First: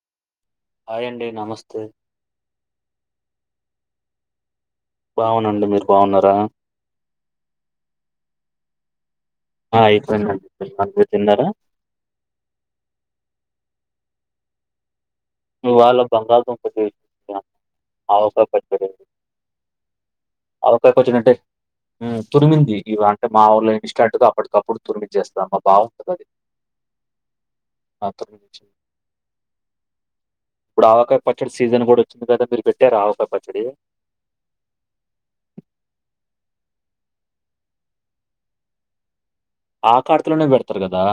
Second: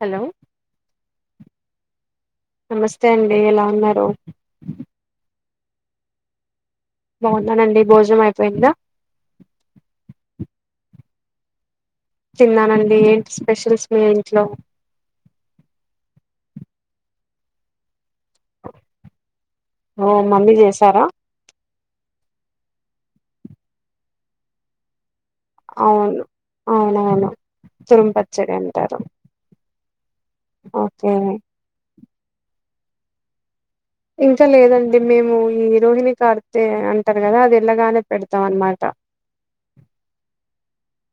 Hello hi అండి నమస్తే నమస్తే అండి ఎలా ఉన్నారు అవునండి మీరు బాగున్నార బాగున్నానండి భోజనం అయిపోయింద ఆ అయిపోయింది అండి [unintelligible] తిన్నానండి ఏంటి స్పెషల్స్ మీ ఇంట్లో మీ వాల్లు బంగలదుంప ఆవుకాయ ఓ మమ్మీ చేసారా పచ్చడి [unintelligible] తురిమింది ఇవి అంటే మా ఊళ్ళ [unintelligible] అప్పటికప్పుడు తురిమింది చేస్తా [unintelligible] అవును బాగుంటంది అవునవును తురుం అది పచ్చడి అంటారు ఇప్పుడు ఓకే ఆవకాయ పచ్చడి సీజన్ కూడ వచ్చింది కదా మీరు పెట్టారు ఆవకాయ పచ్చడి ఇంకా లేదండి మేము ఈ రోహిణి కార్తేె అంటారు కద అది ఎలగానే పెడతాం అనమాట ఆ కార్తి లోనే పెడతారు కదా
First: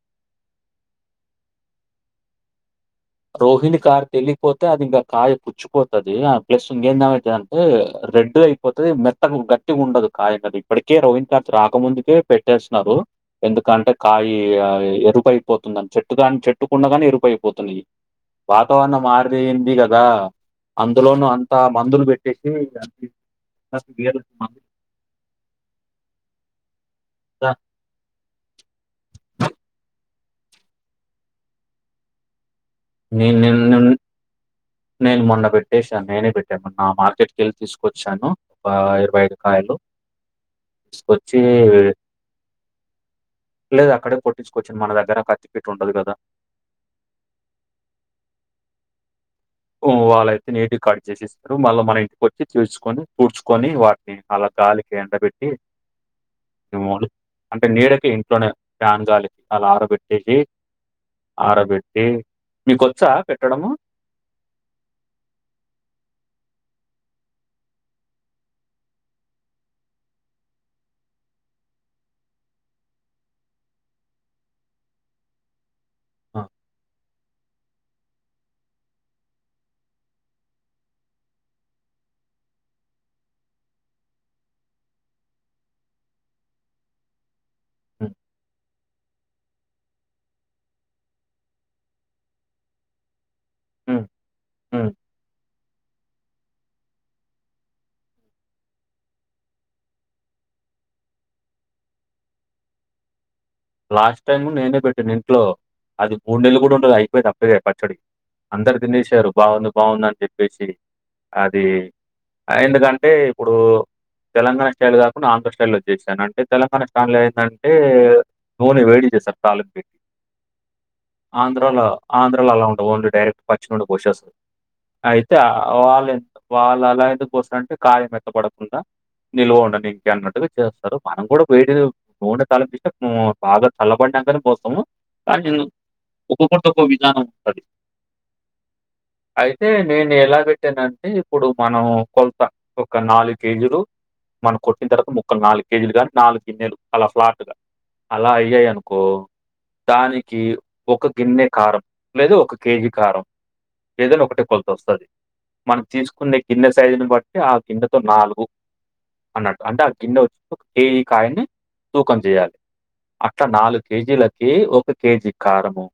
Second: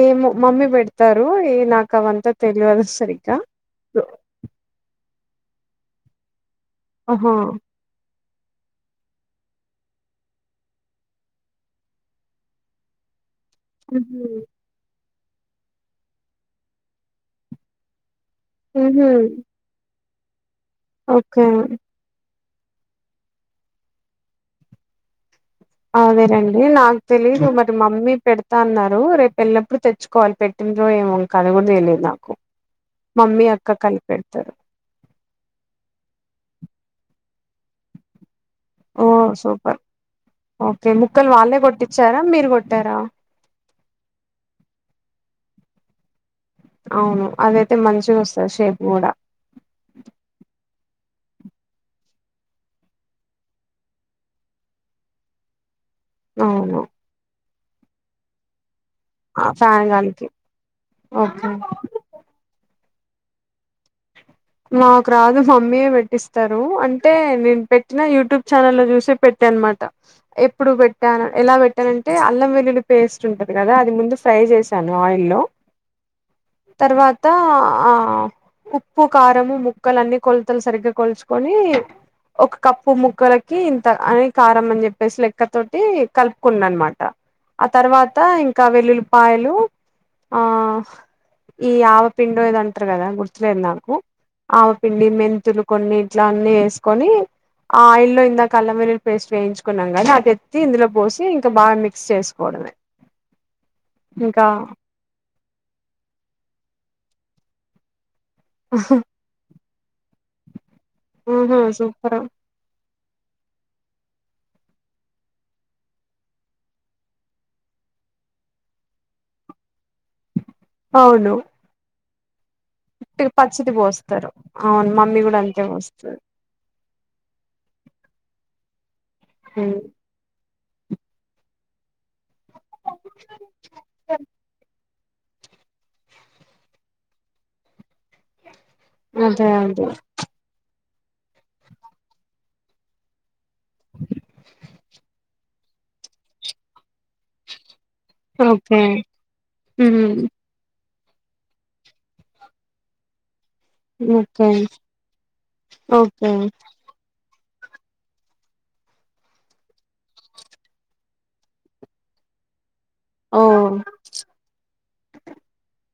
ఏమో మమ్మీ పెడతారు ఏ నాకు అవంత తెలియదు సరిగ్గా రోహిణి కార్తి ఎల్లిపోతే అది ఇంకా కాయ పుచ్చిపోతది ప్లస్ ఇంకేం [unintelligible] ఆహా వచ్చంటే రె అయిపోతది మెత్తకు గట్టిగా ఉండదు కాయ అది ఇప్పటికే రవీంద్ కథ్ రాకముందుకే పెట్టేస్తున్నారు ఎందుకంటే ఊహూ కాయ ఎరుపుయిపోతుందిని చెట్టుగాని చెట్టుకుండగానే ఎరుపు అయిపోతున్నాయి వాతావరణం ఊహూ [unintelligible] కదా అందులోనూ అంత ఓకే మందులు పెట్టి అదేనండి నాకు తెలీదు మరి మమ్మీ పెడత అన్నారు రేపు వెళ్ళినప్పుడు తె కాల్ పెట్టినో ఏమో ఇంకా అది కూడ తెలియదు నాకు నేను మమ్మీ నిన్ అక్క నేను కలిపి పెడతారు నేను మొన్న పెట్టేశాను నేనే పెట్టాను నా మార్కెట్కి వెళ్ళి తీసుకొచ్చాను ఒక ఓ ఇరవై ఐదు కాయలు సూపర్ ఓకే ముక్కలు తీసుకొచ్చి వాళ్ళే కొట్టించార మీరు కొట్టార లేదు అక్కడే కొట్టించుకొచ్చ మన దగ్గర కత్తి పెట్టి ఉండదు కదా అవును అదైతే మంచిగా వస్తంది షేప్ కూడ వాళ్ళయితే నేటి కడ్ చేసిస్తారు మళ్ళీ మన ఇంటికి వచ్చి చూసుకొని [unintelligible] ని వాటిని అలా గాలకి ఎండ పెట్టి అవును అంటే నీడకి ఇంట్లోనే ఫ్యాన్ గాలికి అలా ఫ్యాన్గాలికి ఆరబెట్టేసి ఓకే ఆరబెట్టి మీకొచ్చా పెట్టడము మాకు రాదు మమ్మీయే పెట్టిస్తరు అంటే నేను పెట్టిన యూట్యూబ్ ఛానల్ లో చూసి పెట్ అనమాట ఎప్పుడు పెట్టాను ఎలా పెట్టానంటే అల్లం వెల్లులి పేస్ట్ ఉంటది కదా అది ముందు ఫ్రై ఆ! [unintelligible] తర్వాత ఉప్పు కారము ముక్కలు అన్నీ కొలతలు సరిగ్గ కొలుచుకొని ఒక కప్పు ముక్కలకి ఇంత అని కారం అని చెప్పేసి లెక్క తోటి కలుపుకున్నా అనమాట ఆ హ్మ్. తర్వాత ఇంక వెల్లులిపాయలు ఆ ఇ ఆవ పిండుో ఏదో అంటారు కదా గుర్తులేదు నాకు హ్మ్. హ్మ్. ఆవపిండి మెంతులు కొన్ని ఇట్ల అన్నీ వేసుకొని ఆ ఆయిల్ లో ఇందాక అల్లం వెల్లుల్లి పేస్ట్ వేయించుకున్నాం కాదనీ అది ఎత్తి ఇందులో పోసి ఇంకా బాగా మిక్స్ చేసుకోవదు లాస్ట్ టైమ్ నేనే పెట్టాను ఇంట్లో అది మూడు నెలలు కూడ [unintelligible] అయిపోయింది అప్పుడే పచ్చడి అందరు తినేసారు బాగుంది బాగుంది అని చెప్పేసి ఆహా అది సూపర్ ఎందుకం టే ఇప్పుడు తెలంగాణ స్టైల్ కాకుండా ఆంధ్ర స్టైల్ లో చేశాను అంటే తెలంగాణ స్టాన్ లో ఏందంటే నూనె వేడి చేస్తారు తాలింపు కి అవును ఆంధ్రలో ఆంధ్ర్ లలో అలా ఉండవు ఓన్లీ డైరెక్ట్ పచ్చి పచ్చిది నూనె పోస్తారు పోసేస్తాం అవును మమ్మీ అయితే కూడా అంతే వాళ్ళ పోస్తది వాళ్ళ ఇలా ఎందుకు పోస్తారంటే కాయ మెత్త పడకుండా నిల్వ ఉండనీకి అన్నట్టుగా చేస్తారు మనం కూడా వేడి బోండ తలింపేస్తే ఊమ్ బాగా చల్లబడినాంకనే పోస్తాము. కానీ ఒక్కొక్కరిది ఒక్కొక్క విధానం ఉంటది. అదే అయితే అదే నేను ఎలా పెట్టానన్ టే ఇప్పుడు మనం కొలత ఒక నాలుగు కేజీలు మనం కొట్టిన తర్వాత ముక్కలు నాలుగ్ కేజీలు గానీ నాలుగు గిన్నెలు అలా ఫ్లాట్ గా అలా అయ్యాయి ఓకే అనుకో దానికి ఒక గిన్నె కారం లేదు ఒక కేజీ కారం ఏదైనా ఒకటే ఓకే కొలత వస్తది మనం ఓకే తీసుకునే గిన్నె సైజుని బట్ అంటే ఆ గిన్నెతో నాలుగు అన్నట్టు అంటే ఆ గిన్నె వచ్చి కేజీ కాయని తూకం చేయాలి. ఓ అట్లా నాలుగు కేజీలకి ఒక కేజీ కారము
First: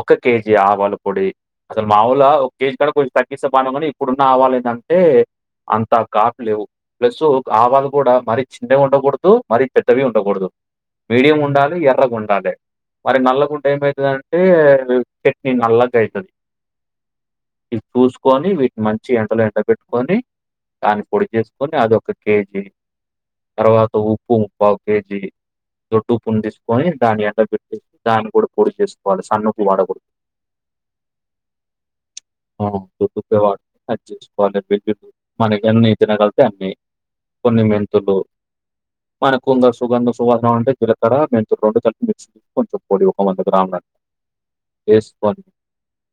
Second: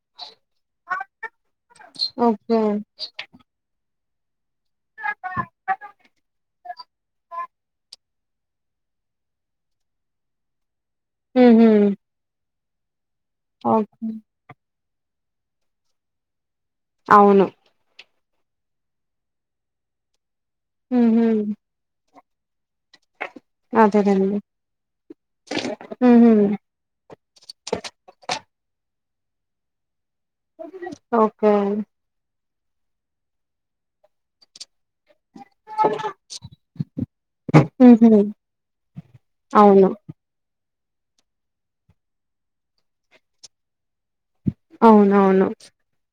ఒక కేజీ ఆవాల పొడి అసలు మాముూల ఒక ఓకే కేజీ కంటే కొంచెం తగ్గిస్తే బావుండు గానీ ఇప్పుడున్న ఆవాలు ఏందంటే అంత గాట్లేవు ప్లస్ ఆవాలు కూడా మరీ చిన్నవి ఉండకూడదు మరీ పెద్దవి ఉండకూడదు. మీడియం ఉహు ఉండాలి ఎర్రగుండాలే. మరి నల్లగుంటే ఓకే ఏమైతదంటే చట్నీ నల్లగ అయితది. అవును కొని వీటిని మంచిగా ఎండలో ఎండ పెట్టుకొని దాన్ని ఉహు పొడి చేసుకొని అది ఒక కేజీ తర్వాత ఉప్పు అదేనండి ఇంకో పౌకేజీ ఉహు దొడ్డుప్పుని తీసుకొని దాన్ని ఎండ పెట్టి దాన్ని గూడా పొడి చేసుకోవాలి సన్నుప్పు వాడకూడదు. ఓకే ఆ దొడ్డుప్పే [unintelligible] మనకి ఎన్ని తినగలితే అన్నీ కొన్ని ఉహు మెంతులు మనకు ఇంగ అవును సుగంధ [unintelligible] సువాసన ఉంటే జీలకర్ర మెంతులు రెండు కలిపి మిక్సికి వేస్కోని కొంచెం పొడి ఒక వంద గ్రాములు వేస్కోని అవునవును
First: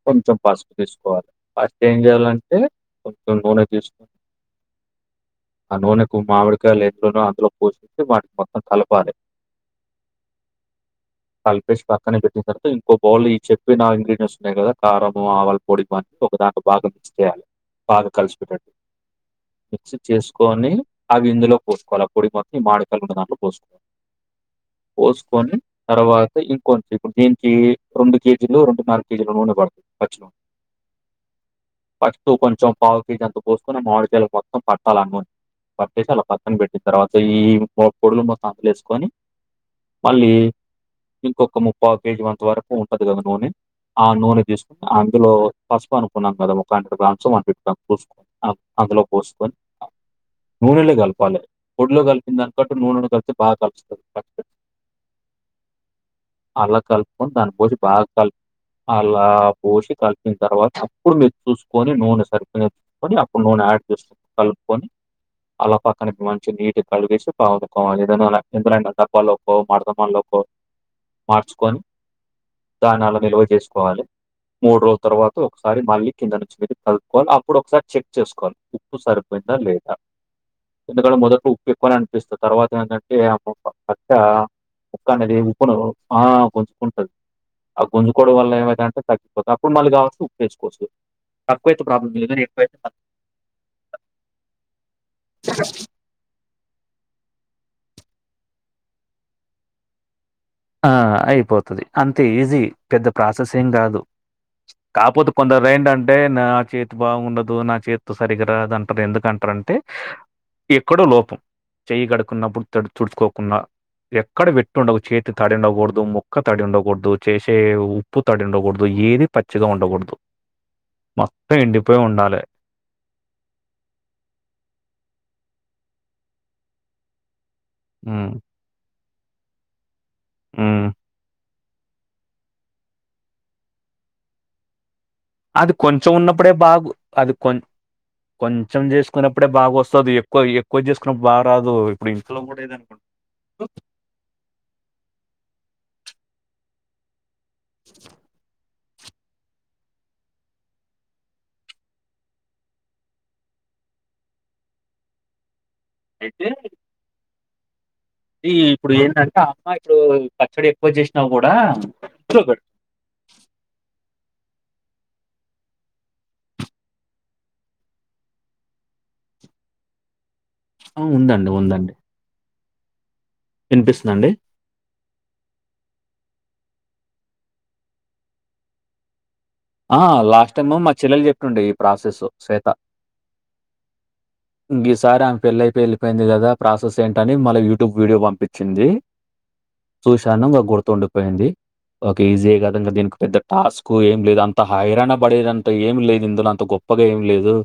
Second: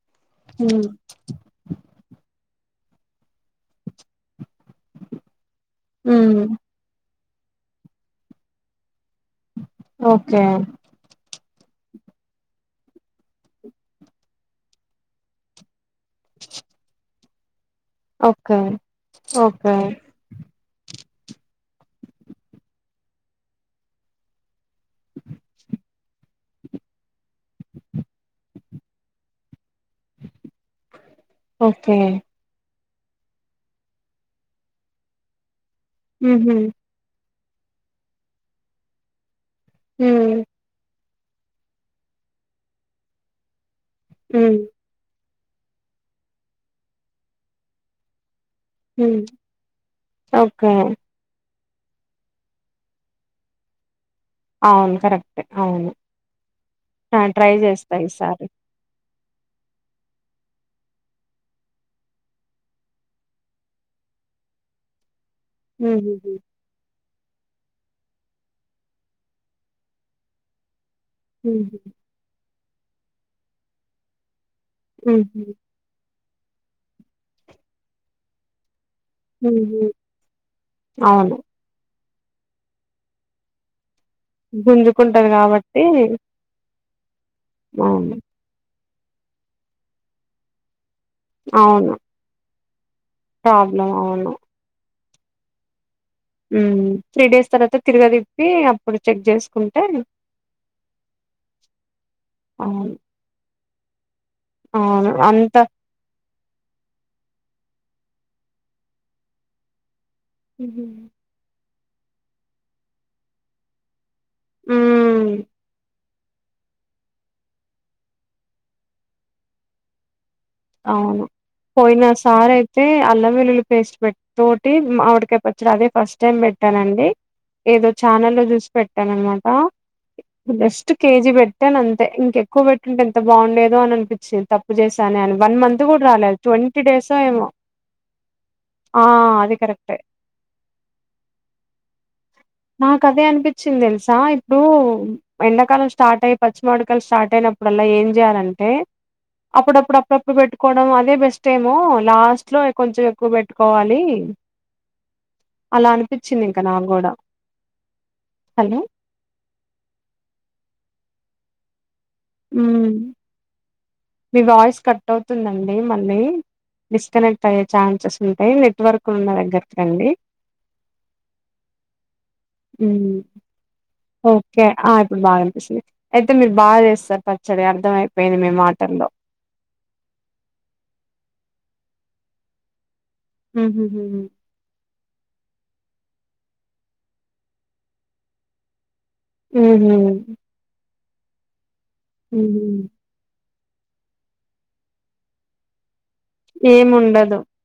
కొంచెం పసుపు తీసుకోవాలి పస్ట్ ఏం చేయాలంటే కొంచెం నూనె తీసుకోని ఆ ఉ నూనెకు మామిడికాయ లెన్నున్నాయో అన్ దులో పోసుకొని వాటిని మొత్తం కలపాలి. ఓకే కల్పేషి పక్కనే పెట్టిన తర్వాత ఇంకో బౌల్ లో ఈ చెప్పిన ఇంగ్రీడియంట్స్ ఉన్నాయి కదా కారము ఆవల పొడి ఇవన్నీ ఒక దాంట్లో బాగా మిక్స్ చేయాలి బాగా కలిసి ఓకే పోయేటట్టు ఓకే మిక్స్ చేసుకొని అవి ఇందులో పోసుకోవాలి ఆ పొడి మొత్తం ఈ మామిడికాయలున్న దాంట్లో పోస్కోవాలి. పోస్కోని తర్వా త ఇంకొంచెం ఇప్పుడు దీనికి రెండు కేజీలు రెండున్నర కేజీలు నూనె పడుతుంది పచ్చి నూనె ఓకే పష్టూ కొంచెం పౌకేజీ అంత పోస్కోని మామిడికాయలకి మొత్తం పట్టాలి ఆ నూనె పట్టేసి అలా పక్కన ఉహు పెట్టిన తర్వాత ఈ మొ పొడులు మొత్తం అందులో ఏస్కోని ఉ మళ్ళీ ఇంకొక్క ముప్పావు కేజీ వంతు వరకు ఉంటది గదా నూనె ఆ ఉ నూనె తీసుకొని అందులో పసుపు అనుకున్నాం గదా ఒక hundred grams one fifty grams చూస్కో ఆ అందులో ఉ పోస్కోని ఓకే. నూనెలో కలపాలే పొడ్లో కలిపిన దాని కంటే నూనెలో కలిపి బాగా కలుస్తుంది అవును. కరెక్టే. అవును. అలా ఆ! కలుపుకొని దాన్ని ట్రై పోసి జేస్తా బాగా కల్పి ఈసారి. ఇలా పోసి కలిపిన తర్వాత అప్పుడు మీరు చూసుకొని నూనె సరిపోసుకొని అప్పుడు నూనె యాడ్ చేసుని కలుపుకొని అలా పక్కనికి హుహుహు. మంచి నీటి కలిగేసి పావుకం అ ఎందులనా తప్పాలో మార్తమ్మాన్ లోకో హుహు. మార్చుకొని దాన్ని అలా నిల్వ చేసుకోవాలి మూడు రోజుల తర్వాత హుహు. ఒకసారి మళ్ళీ కింద నుంచి మీరు కలుపుకొని అప్పుడు ఒకసారి చెక్ చేసుకోవాలి ఉప్పు సరిపోయిందా హుహు. లేదా ఎందుకంటే అవును. మొదట ఉప్పు ఎక్కువనే అనిపిస్తా తర్వాత ఏంటంటే పక్కా గుంజుకుంటది ఉక్కనేది ఉప్పును గాబట్టి ఆ కొంచం ఉంటది ఆ అవును. గుంజుకోడం వల్ల ఏమైతాది అంటే తగ్గిపోతుంది తక్కువ ఉన్నవాళ్ళు కావచ్చు ఉప్పేసుకోవచ్చు తక్కువ అయితే ప్రాబ్లమ్ లే ఎక్కువ అయి ప్రాబ్లం అవును స హు త్రీ డేస్ తర్వాత తిరగ తిప్పి అప్పుడు చెక్ చేసుకుంటే ఆ అయిపోతది అంతే ఈజీ అవును. పెద్ద ప్రాసెసింగ్ కాదు అవును. కాపోతే అంత కొందరు ఏంటంటే నాకి ఇది బాగుండదు నా చేత్తో సరిగా రాదు అంటారు ఎందుకంటారంటే హుహు. ఎక్కడో లోపం చెయ్యి కడుకున్నప్పుడు తుడుచుకోకుండా ఎక్కడ పెట్టిండవు చేతి హ్మ్. ఉండకూడదు ముొక్క తడి ఉండకూడదు చేసే ఉప్పు తడి ఉండకూడదు ఏది పచ్చిగా ఉండకూడదు అవును మొత్తం ఎండిపోయి పోయిన ఉండాలె. సారి అయితే అల్లం వెల్లుల్లి పేస్ట్ పెట్ తటి మామిడికాయ పచ్చడి అదే ఫస్ట్ టైం పెట్టానండి ఏదో హ్మ్. ఛానల్ లో చూసి పెట్టాననమాట హ్మ్. జస్ట్ కేజి పెట్ ట్టాను అంతే ఇంకెక్కువ పెట్టింటే ఎంత బాగుండేదో అని అనిపించింది తప్పు చేశానే వన్ అది మంత్ కూడా కొంచెం రాలేదు ఉన్నప్పుడే ట్వంటీ బాగు డేస్ అది ఏమో కొం కొంచెం ఆ చేసుకున్నప్పుడే అది బాగా కరెక్టే వస్తది ఎక్కువ ఎక్కువ చేసుకున్నప్పుడు బాగా రాదు ఇప్పుడు ఇంట్లో గూడా ఇదనుకుంటారు. నాకు అదే అనిపించింది తెలుసా ఇప్పుడు ఎండకాలం స్టార్ట్ అయ్యి పచ్చి మామిడికాయలు స్టార్ట్ స్టార్ట్ అయినప్పుడల్లా ఏం చేయాలంటే అప్పుడప్పుడు అప్పుడప్పుడు పెట్టుకోవడం అదే బెస్ట్ ఏమో లాస్ట్ లో కొంచెం ఎక్కువ పెట్టుకోవాలి అలా అనిపించింది ఇంకా నాకు కూడా అ హలో ఇప్పుడు ఏంటంటే అమ్మా ఇప్పుడు పచ్చడి ఎక్కువ చేసినా కూడా చబ హ్మ్. మీ వాయిస్ కట్ అవుతుందండి మళ్ళీ డిస్కనెక్ట్ అయ్యే ఛాన్సెస్ ఉంటాయి నెట్వర్క్ ఉన్న దగ్గరకి రండి ఆ ఉందండి ఉందండి ఉ వినిపిస్తుందండి ఓకే అ ఇప్పుడు బాగా అనిపిస్తుంది అయితే మీరు బాగా చేస్తారు పచ్చడి అర్థం అయిపోయింది మీ మాటల్లో ఆ లాస్ట్ టైమ్ మా చెల్లెలు చెప్తుండే ఈ ప్రాసెస్ శ్వేత హు ఈ సారి ఆమె పెళ్లి అయిపోయి వెళ్ళిపోయింది కదా ప్రాసెస్ ఏంటని మళ్ళ యూటూబ్ వీడియో పంపించింది హుహు. చూశాను ఇంకా గుర్తుండిపోయింది ఓకే ఈజీ హుహు. కద దీనికి పెద్ద టాస్క్ ఏం లేదు అంత హైరాణ పడేదంత ఏం లేదు ఇందులో అంత గొప్పగా ఏం లేదు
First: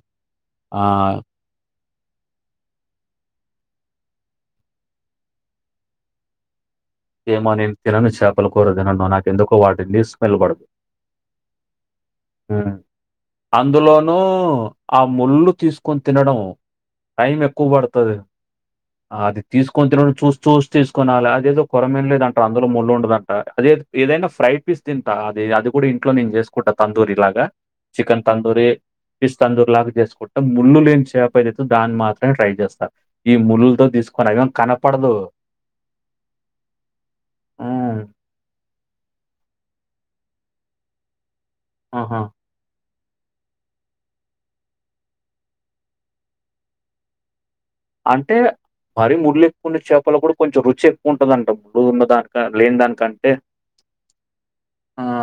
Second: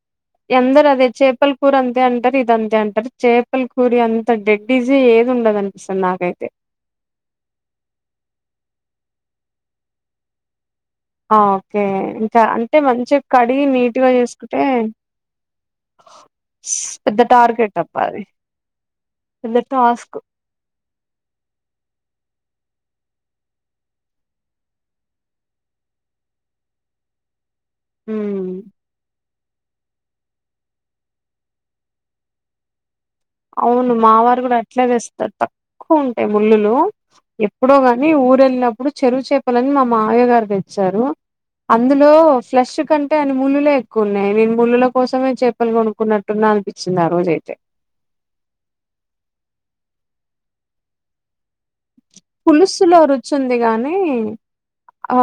ఆ ఎందరు అదే చేపల్ కూర అంతే అంటారు ఇది అంతే అంటారు చేపల్ కూరి అంత డెడ్ ఈజీ ఏది ఉండదు అనిపిస్తుంది నాకైతే ఏమో నేను తినను చాపలు కూర తినను నాకకెందుకో వాటిది స్మెల్ పడదు ఆ! ఓకే. ఇంకా ఆ అంటే మంచిగా కడిగి నీట్‌గా అందులోనూ చేసుకుంటే ఆ ముళ్ళు తీసుకు కుని తినడం పెద్ద టైం ఎక్కువ టార్గెట్ అబ్బా పడతది అది. అది పెద్ద తీసుకొని తినడం టాస్క్. చూసి చూసి తీసుకొనాలి అదేదో కొరమీను లేదంటారు అందులో ముళ్ళ ఉండదంట అది ఏదైనా ఫ్రై పీస్ తింటా అది అది కూడా ఇంట్లో నేను చేసుకుంటా తందూరి లాగా చికెన్ హ్మ్. తందూరి పీస్ తందురీ లాగా చేసుకుంటా ముళ్ళు లేన్ చేప ఐతే దాన్ని మాత్రమే ట్రై చేస్త అవును మా వారు కూడా అట్లే తెస్తారు తక్కువ ఉంటాయి ముళ్ళులు ఎప్పుడో హ్మ్. కాని ఊరు వెళ్ళినప్పుడు చెరువు చేపలని మా మావయ్య గారు తెచ్చారు అందులో ఆహా! ఫ్లష్ కం టే ముళ్ళులే ఎక్కువ ఉన్నాయి మేము ముళ్ళుల కోసమే చెప్పలు కొనుక్కున్నట్టున్నా అనిపించింది ఆ రోజైతే అంటే మరి ముల్లేక్కువన్న చేపల కూడా కొంచెం రుచి ఎక్కువ ఉంటుందంట పులుసులో రుచి ఉంది గానీ ఆ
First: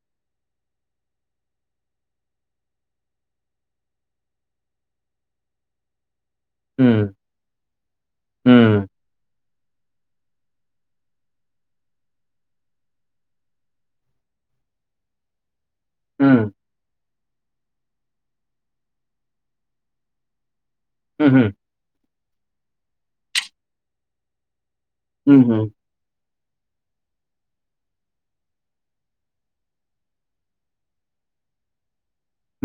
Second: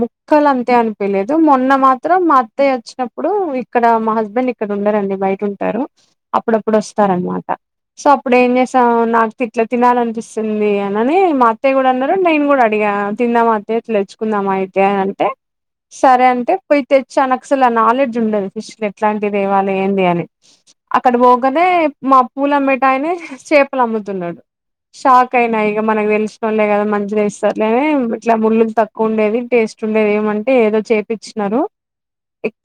ముక్కలు అంతే అనిపిలేదు మొన్న మాత్రం మా అత్తయ్య వచ్చినప్పుడు ఇక్కడ మా హస్బెండ్ ఇక్కడ ఉండరండి బయట ఉంటారు అప్పుడప్పుడు హ్మ్. వస్తారనమాట సో అప్పుడు ఏం చేస హ్మ్. నాకు ఇట్లా తినాలనిపిస్తుంది ని మా అత్తయ్య కూడా అన్నారు నేను కూడా అడిగా తిందామా అత్తయ్య తెచ్చుకుందామా అయితే అని అంటే సరే హ్మ్. అంటే పోయి తెచ్చా నాకసలు ఆ నాలెడ్జ్ ఉండదు ఫిష్ లో ఎట్లాంటితేవాలి ఏంది అని అక్కడ హుహు. పోగానే మా పూలు అమ్మేటాయనే చేపలు అమ్ముతున్నాడు షాక్ హుహు. అయినా మనకి తెలిసినోళ్లే కదా మంచిది ఇస్తారులేనే ఇట్లా ముల్లు తక్కువ ఉండేది టేస్ట్ ఉండేది ఏమంటే ఏదో ఏపించినారు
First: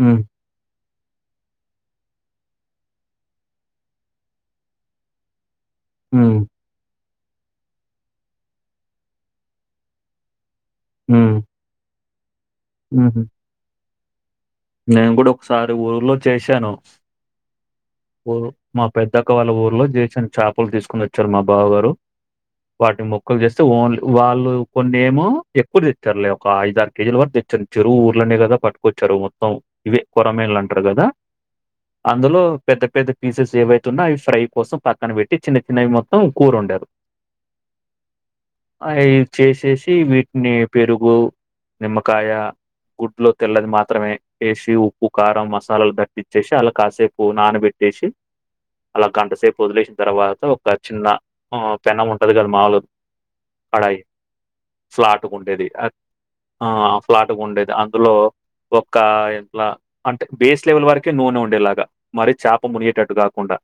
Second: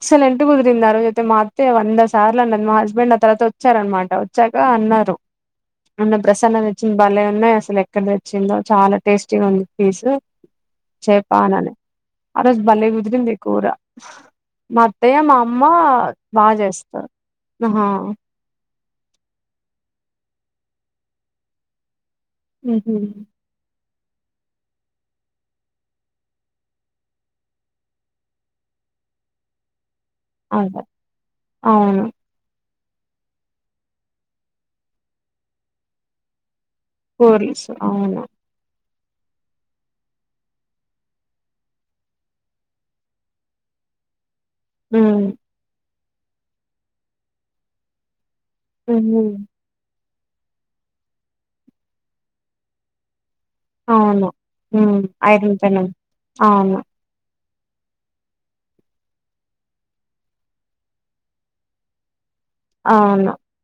హ్మ్. కుదిరింది ఆ రోజైతే టేస్ట్ అయితే మా అత్తయ్య వంద సార్లు అన్నది మా హస్బెండ్ నా తర్వాత వచ్చారనమాట వచ్చాక అన్నారు మొన్న హ్మ్. ప్రసన్న తెచ్చినవి బలే ఉన్నాయి అసలు ఎక్కడ తెచ్చిందో చాలా టేస్టీగా ఉంది ఫిష్ చేపా హ్మ్. నని ఆ రోజు బలే హుహు. కుదిరింది కూర నేను మాఅత్తయ్య గూడా మా అమ్మ ఒకసారి ఊర్లో బాగా చేశాను. చేస్తారు ఆహా ఊరు మా పెద్దక్క వాళ్ళ ఊర్లో జేషన్ చేపలు తీసుకుని వచ్చారు మా బావ గారు ఉహు వాటిని ముక్కలు చేస్తే ఓన్లీ వాళ్ళు కొన్ని ఏమో ఎక్కువ తెచ్చారులే ఒక ఐదు ఆరు కేజీల వరకు తెచ్చిరు ఊర్లోనే కదా పట్టు కొచ్చారు మొత్తం అవ్ ఇవే కొరమీన్లు అంటారు అదే కదా అవును అందులో పెద్ద పెద్ద పీసెస్ ఏవైతున్నా అవి ఫ్రై కోసం పక్కన పెట్టి చిన్న చిన్నవి మొత్తం కూర వండారు కోర్లిసు అవునా అయి చేసేసి వీటిని పెరుగు నిమ్మకాయ గుడ్డులో తెల్లది మాత్రమే వేసి ఉప్పు కారం మసాలాలు తట్టిచ్చేసి అలా కాసేపు నానబెట్టేసి అలా ఉమ్ గంటసేపు వదిలేసిన తర్వాత ఒక చిన్న పెనం ఉంటది కదా మాముూలుగా కడాయి అవును హ్మ్ ఫ్లాట్ ఐరన్ గుండేది పెనం అది ఆ అవును. ఫ్లాట్ గుండేది అందులో ఒక ఎట్లా అంటే బేస్ లెవెల్ వరకే నూనె ఉండేలాగా మరి చేప మునిగేటట్టు అవును. కాకుండా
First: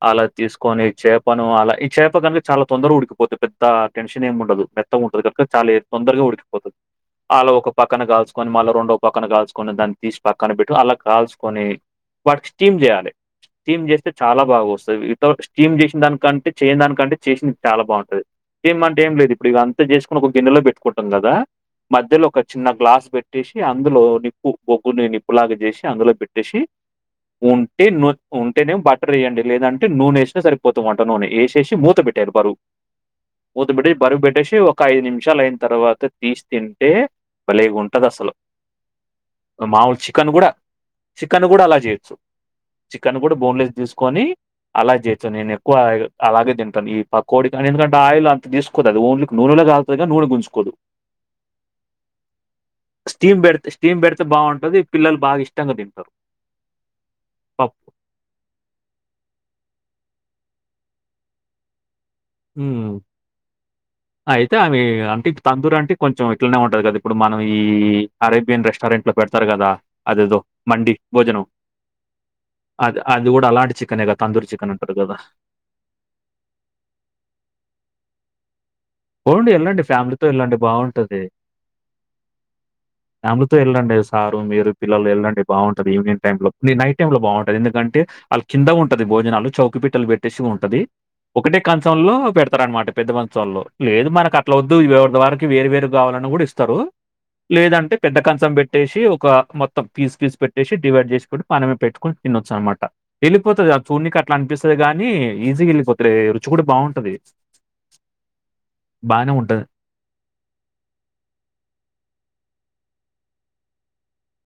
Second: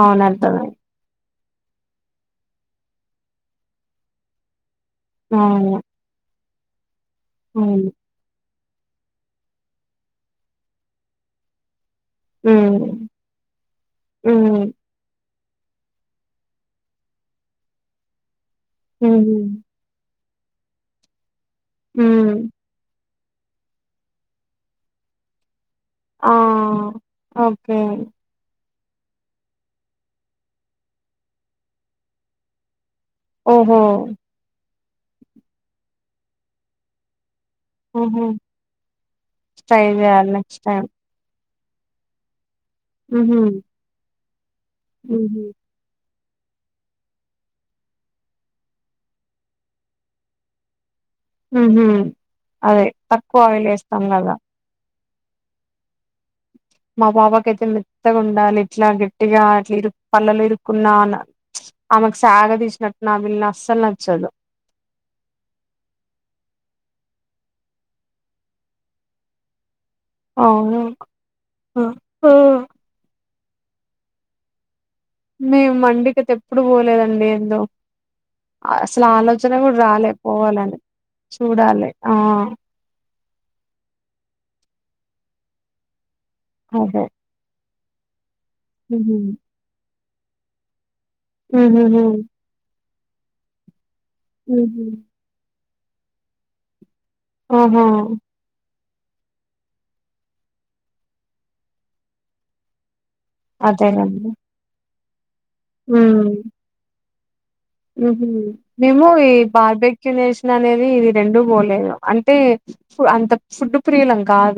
అవును అలా అర్థమైంది. తీసుకొని చేప మనం అలా ఈ చేప కనుక చాలా తొందరగా ఉడికిపోతుంది పెద్ద టెన్షన్ ఏమి ఉండదు ఉంటది కనుక చాలా అవును. ఏ అవును. తొందరగా ఉడికిపోతుంది అలా ఒక హ్మ్. పక్కన కాల్చుకొని మల్ల రెండో పక్కన కాల్చుకొని కొని దాన్ని తీసి పక్కన పెట్టు అలా కాల్సుకొని వాటికి స్టీమ్ చేయ్యాలి స్టీమ్ చేస్తే చాలా హ్మ్. బాగా వస్తుంది స్టీమ్ చేసిన దానికంటే చేయని దానికంటే చేసినంది చాలా బాగుంటది స్టీమ్ అంటే ఏం లేదు హుహు. ఇప్పుడు ఇగ అంతా జస్ట్ ఒక గిన్నెలో పెట్టుకుంటాం కదా మధ్యలో ఒక హ్మ్. చిన్న గ్లాస్ పెట్టేసి అందులో ని బొగ్గుని నిప్పులాగా చేసి అందులో ఆ! పెట్టేసి ఓకే. ఉంటే ను ఉంటేనే బట్ వేయండి లేదంటే నూనె వేసినా సరిపోతుంది వంట నూనె వేసేసి మూత పెట్టేయ్యాలి బరువు ఓహో! మూతపెట్టి బరువు పెట్టేసి ఒక ఐదు నిమిషాలు అయిన తర్వాత తీసి తింటే భలే ఉంటది హుహు. అసలు ట్రై మాముూలు చికెన్ జేయాలి కూడా నెక్స్ట్ టైమ్. చి చికెన్ కూడా అలా చేయొచ్చు చికెన్ కూడా హుహు. బోన్లెస్ తీసుకొని అలా చేయచ్చు హుహు. నేను ఎక్కువ అలాగే తింటాను ఈ పకోడిని ఎందుకంటే ఆయిల్ అంత తీసుకోదు అది ఓన్లీ నూనెలో కాల్తాది కానీ నూనె గుంచుకోదు హ్మ్ హు అదే తక్కువ ఆయిల్ వేస్తాం కదా అంటది పిల్లలు బాగా ఇష్టంగా తింటారు మా పాపాకైతే పప్పు. మెత్తగా ఉండాలి ఇట్లా గట్టిగా ఇరు పళ్ళల్లో ఇరుక్కున్నా ఆమెకు ప్చ్ సాగ హ్మ్. తీసినట్టు నమిలిన అసల్ అయితే అవి అంటే తందూరు అంటే కొంచెం ఇట్లనే ఉంట ఉంటది కదా ఇప్పుడు మనం ఈ అరేబియన్ రెస్టారెంట్ లో పెడతారు కదా అదేదో అవును. మండి భోజనం ఆ! ఆ! అది అది కూడా అలాంటి చికెన్ కదా తందూరి చికెన్ అంటా మేము మండికయితే ఎప్పుడు పోలేదండి ఏందో అసలు పోండి ఆలోచన కూడా ఎళ్ళండి రాలే ఫ్యామిలీతో ఎళ్ళండి పోవాలని బావుంటది. చూడాలి ఆ ఫ్యామిలీతో వెళ్ళండి సారు మీరు పిల్లలు వెళ్ళండి బాగుంటది ఈవినింగ్ టైమ్ లో మీ నైట్ అదే టైమ్ లో బాగుంటుంది ఎందుకంటే అంటే వాళ్ళ కింద ఉంటది ఉహు భోజనాలు చౌకి పట్టలు పెట్టేసి ఉంటది ఒకటే ఉహుహు కంచంలో పెడతారు అనమాట పెద్ద కంచంలో లేదు మనకు అట్ల వద్దు ఉహు. ఎవరి వారకి వేరే వేరు వేరుగా కావాలని కూడా ఇస్తారు ఆహా లేదంటే పెద్ద కంచం పెట్టి పెట్టేసి ఒక మొత్తం పీస్ పీస్ పెట్టేసి డివైడ్ చేసుకొని మనమే పెట్టుకొని తినొచ్చు అనమాట వెళ్ళిపోతుది ఆ చూడనికి అదేనండి అట్లా అనిపిస్తుంది గాని ఈజీగా వెళ్ళిపోతుంది రుచి కూడా బాగుంటది హ్మ్ హు మేము ఈ ఉంటది. బార్బెక్యునేషన్ అనేది ఇది రెండూ పోలేదు అంటే అంత ఫుడ్ ప్రియులం కాదు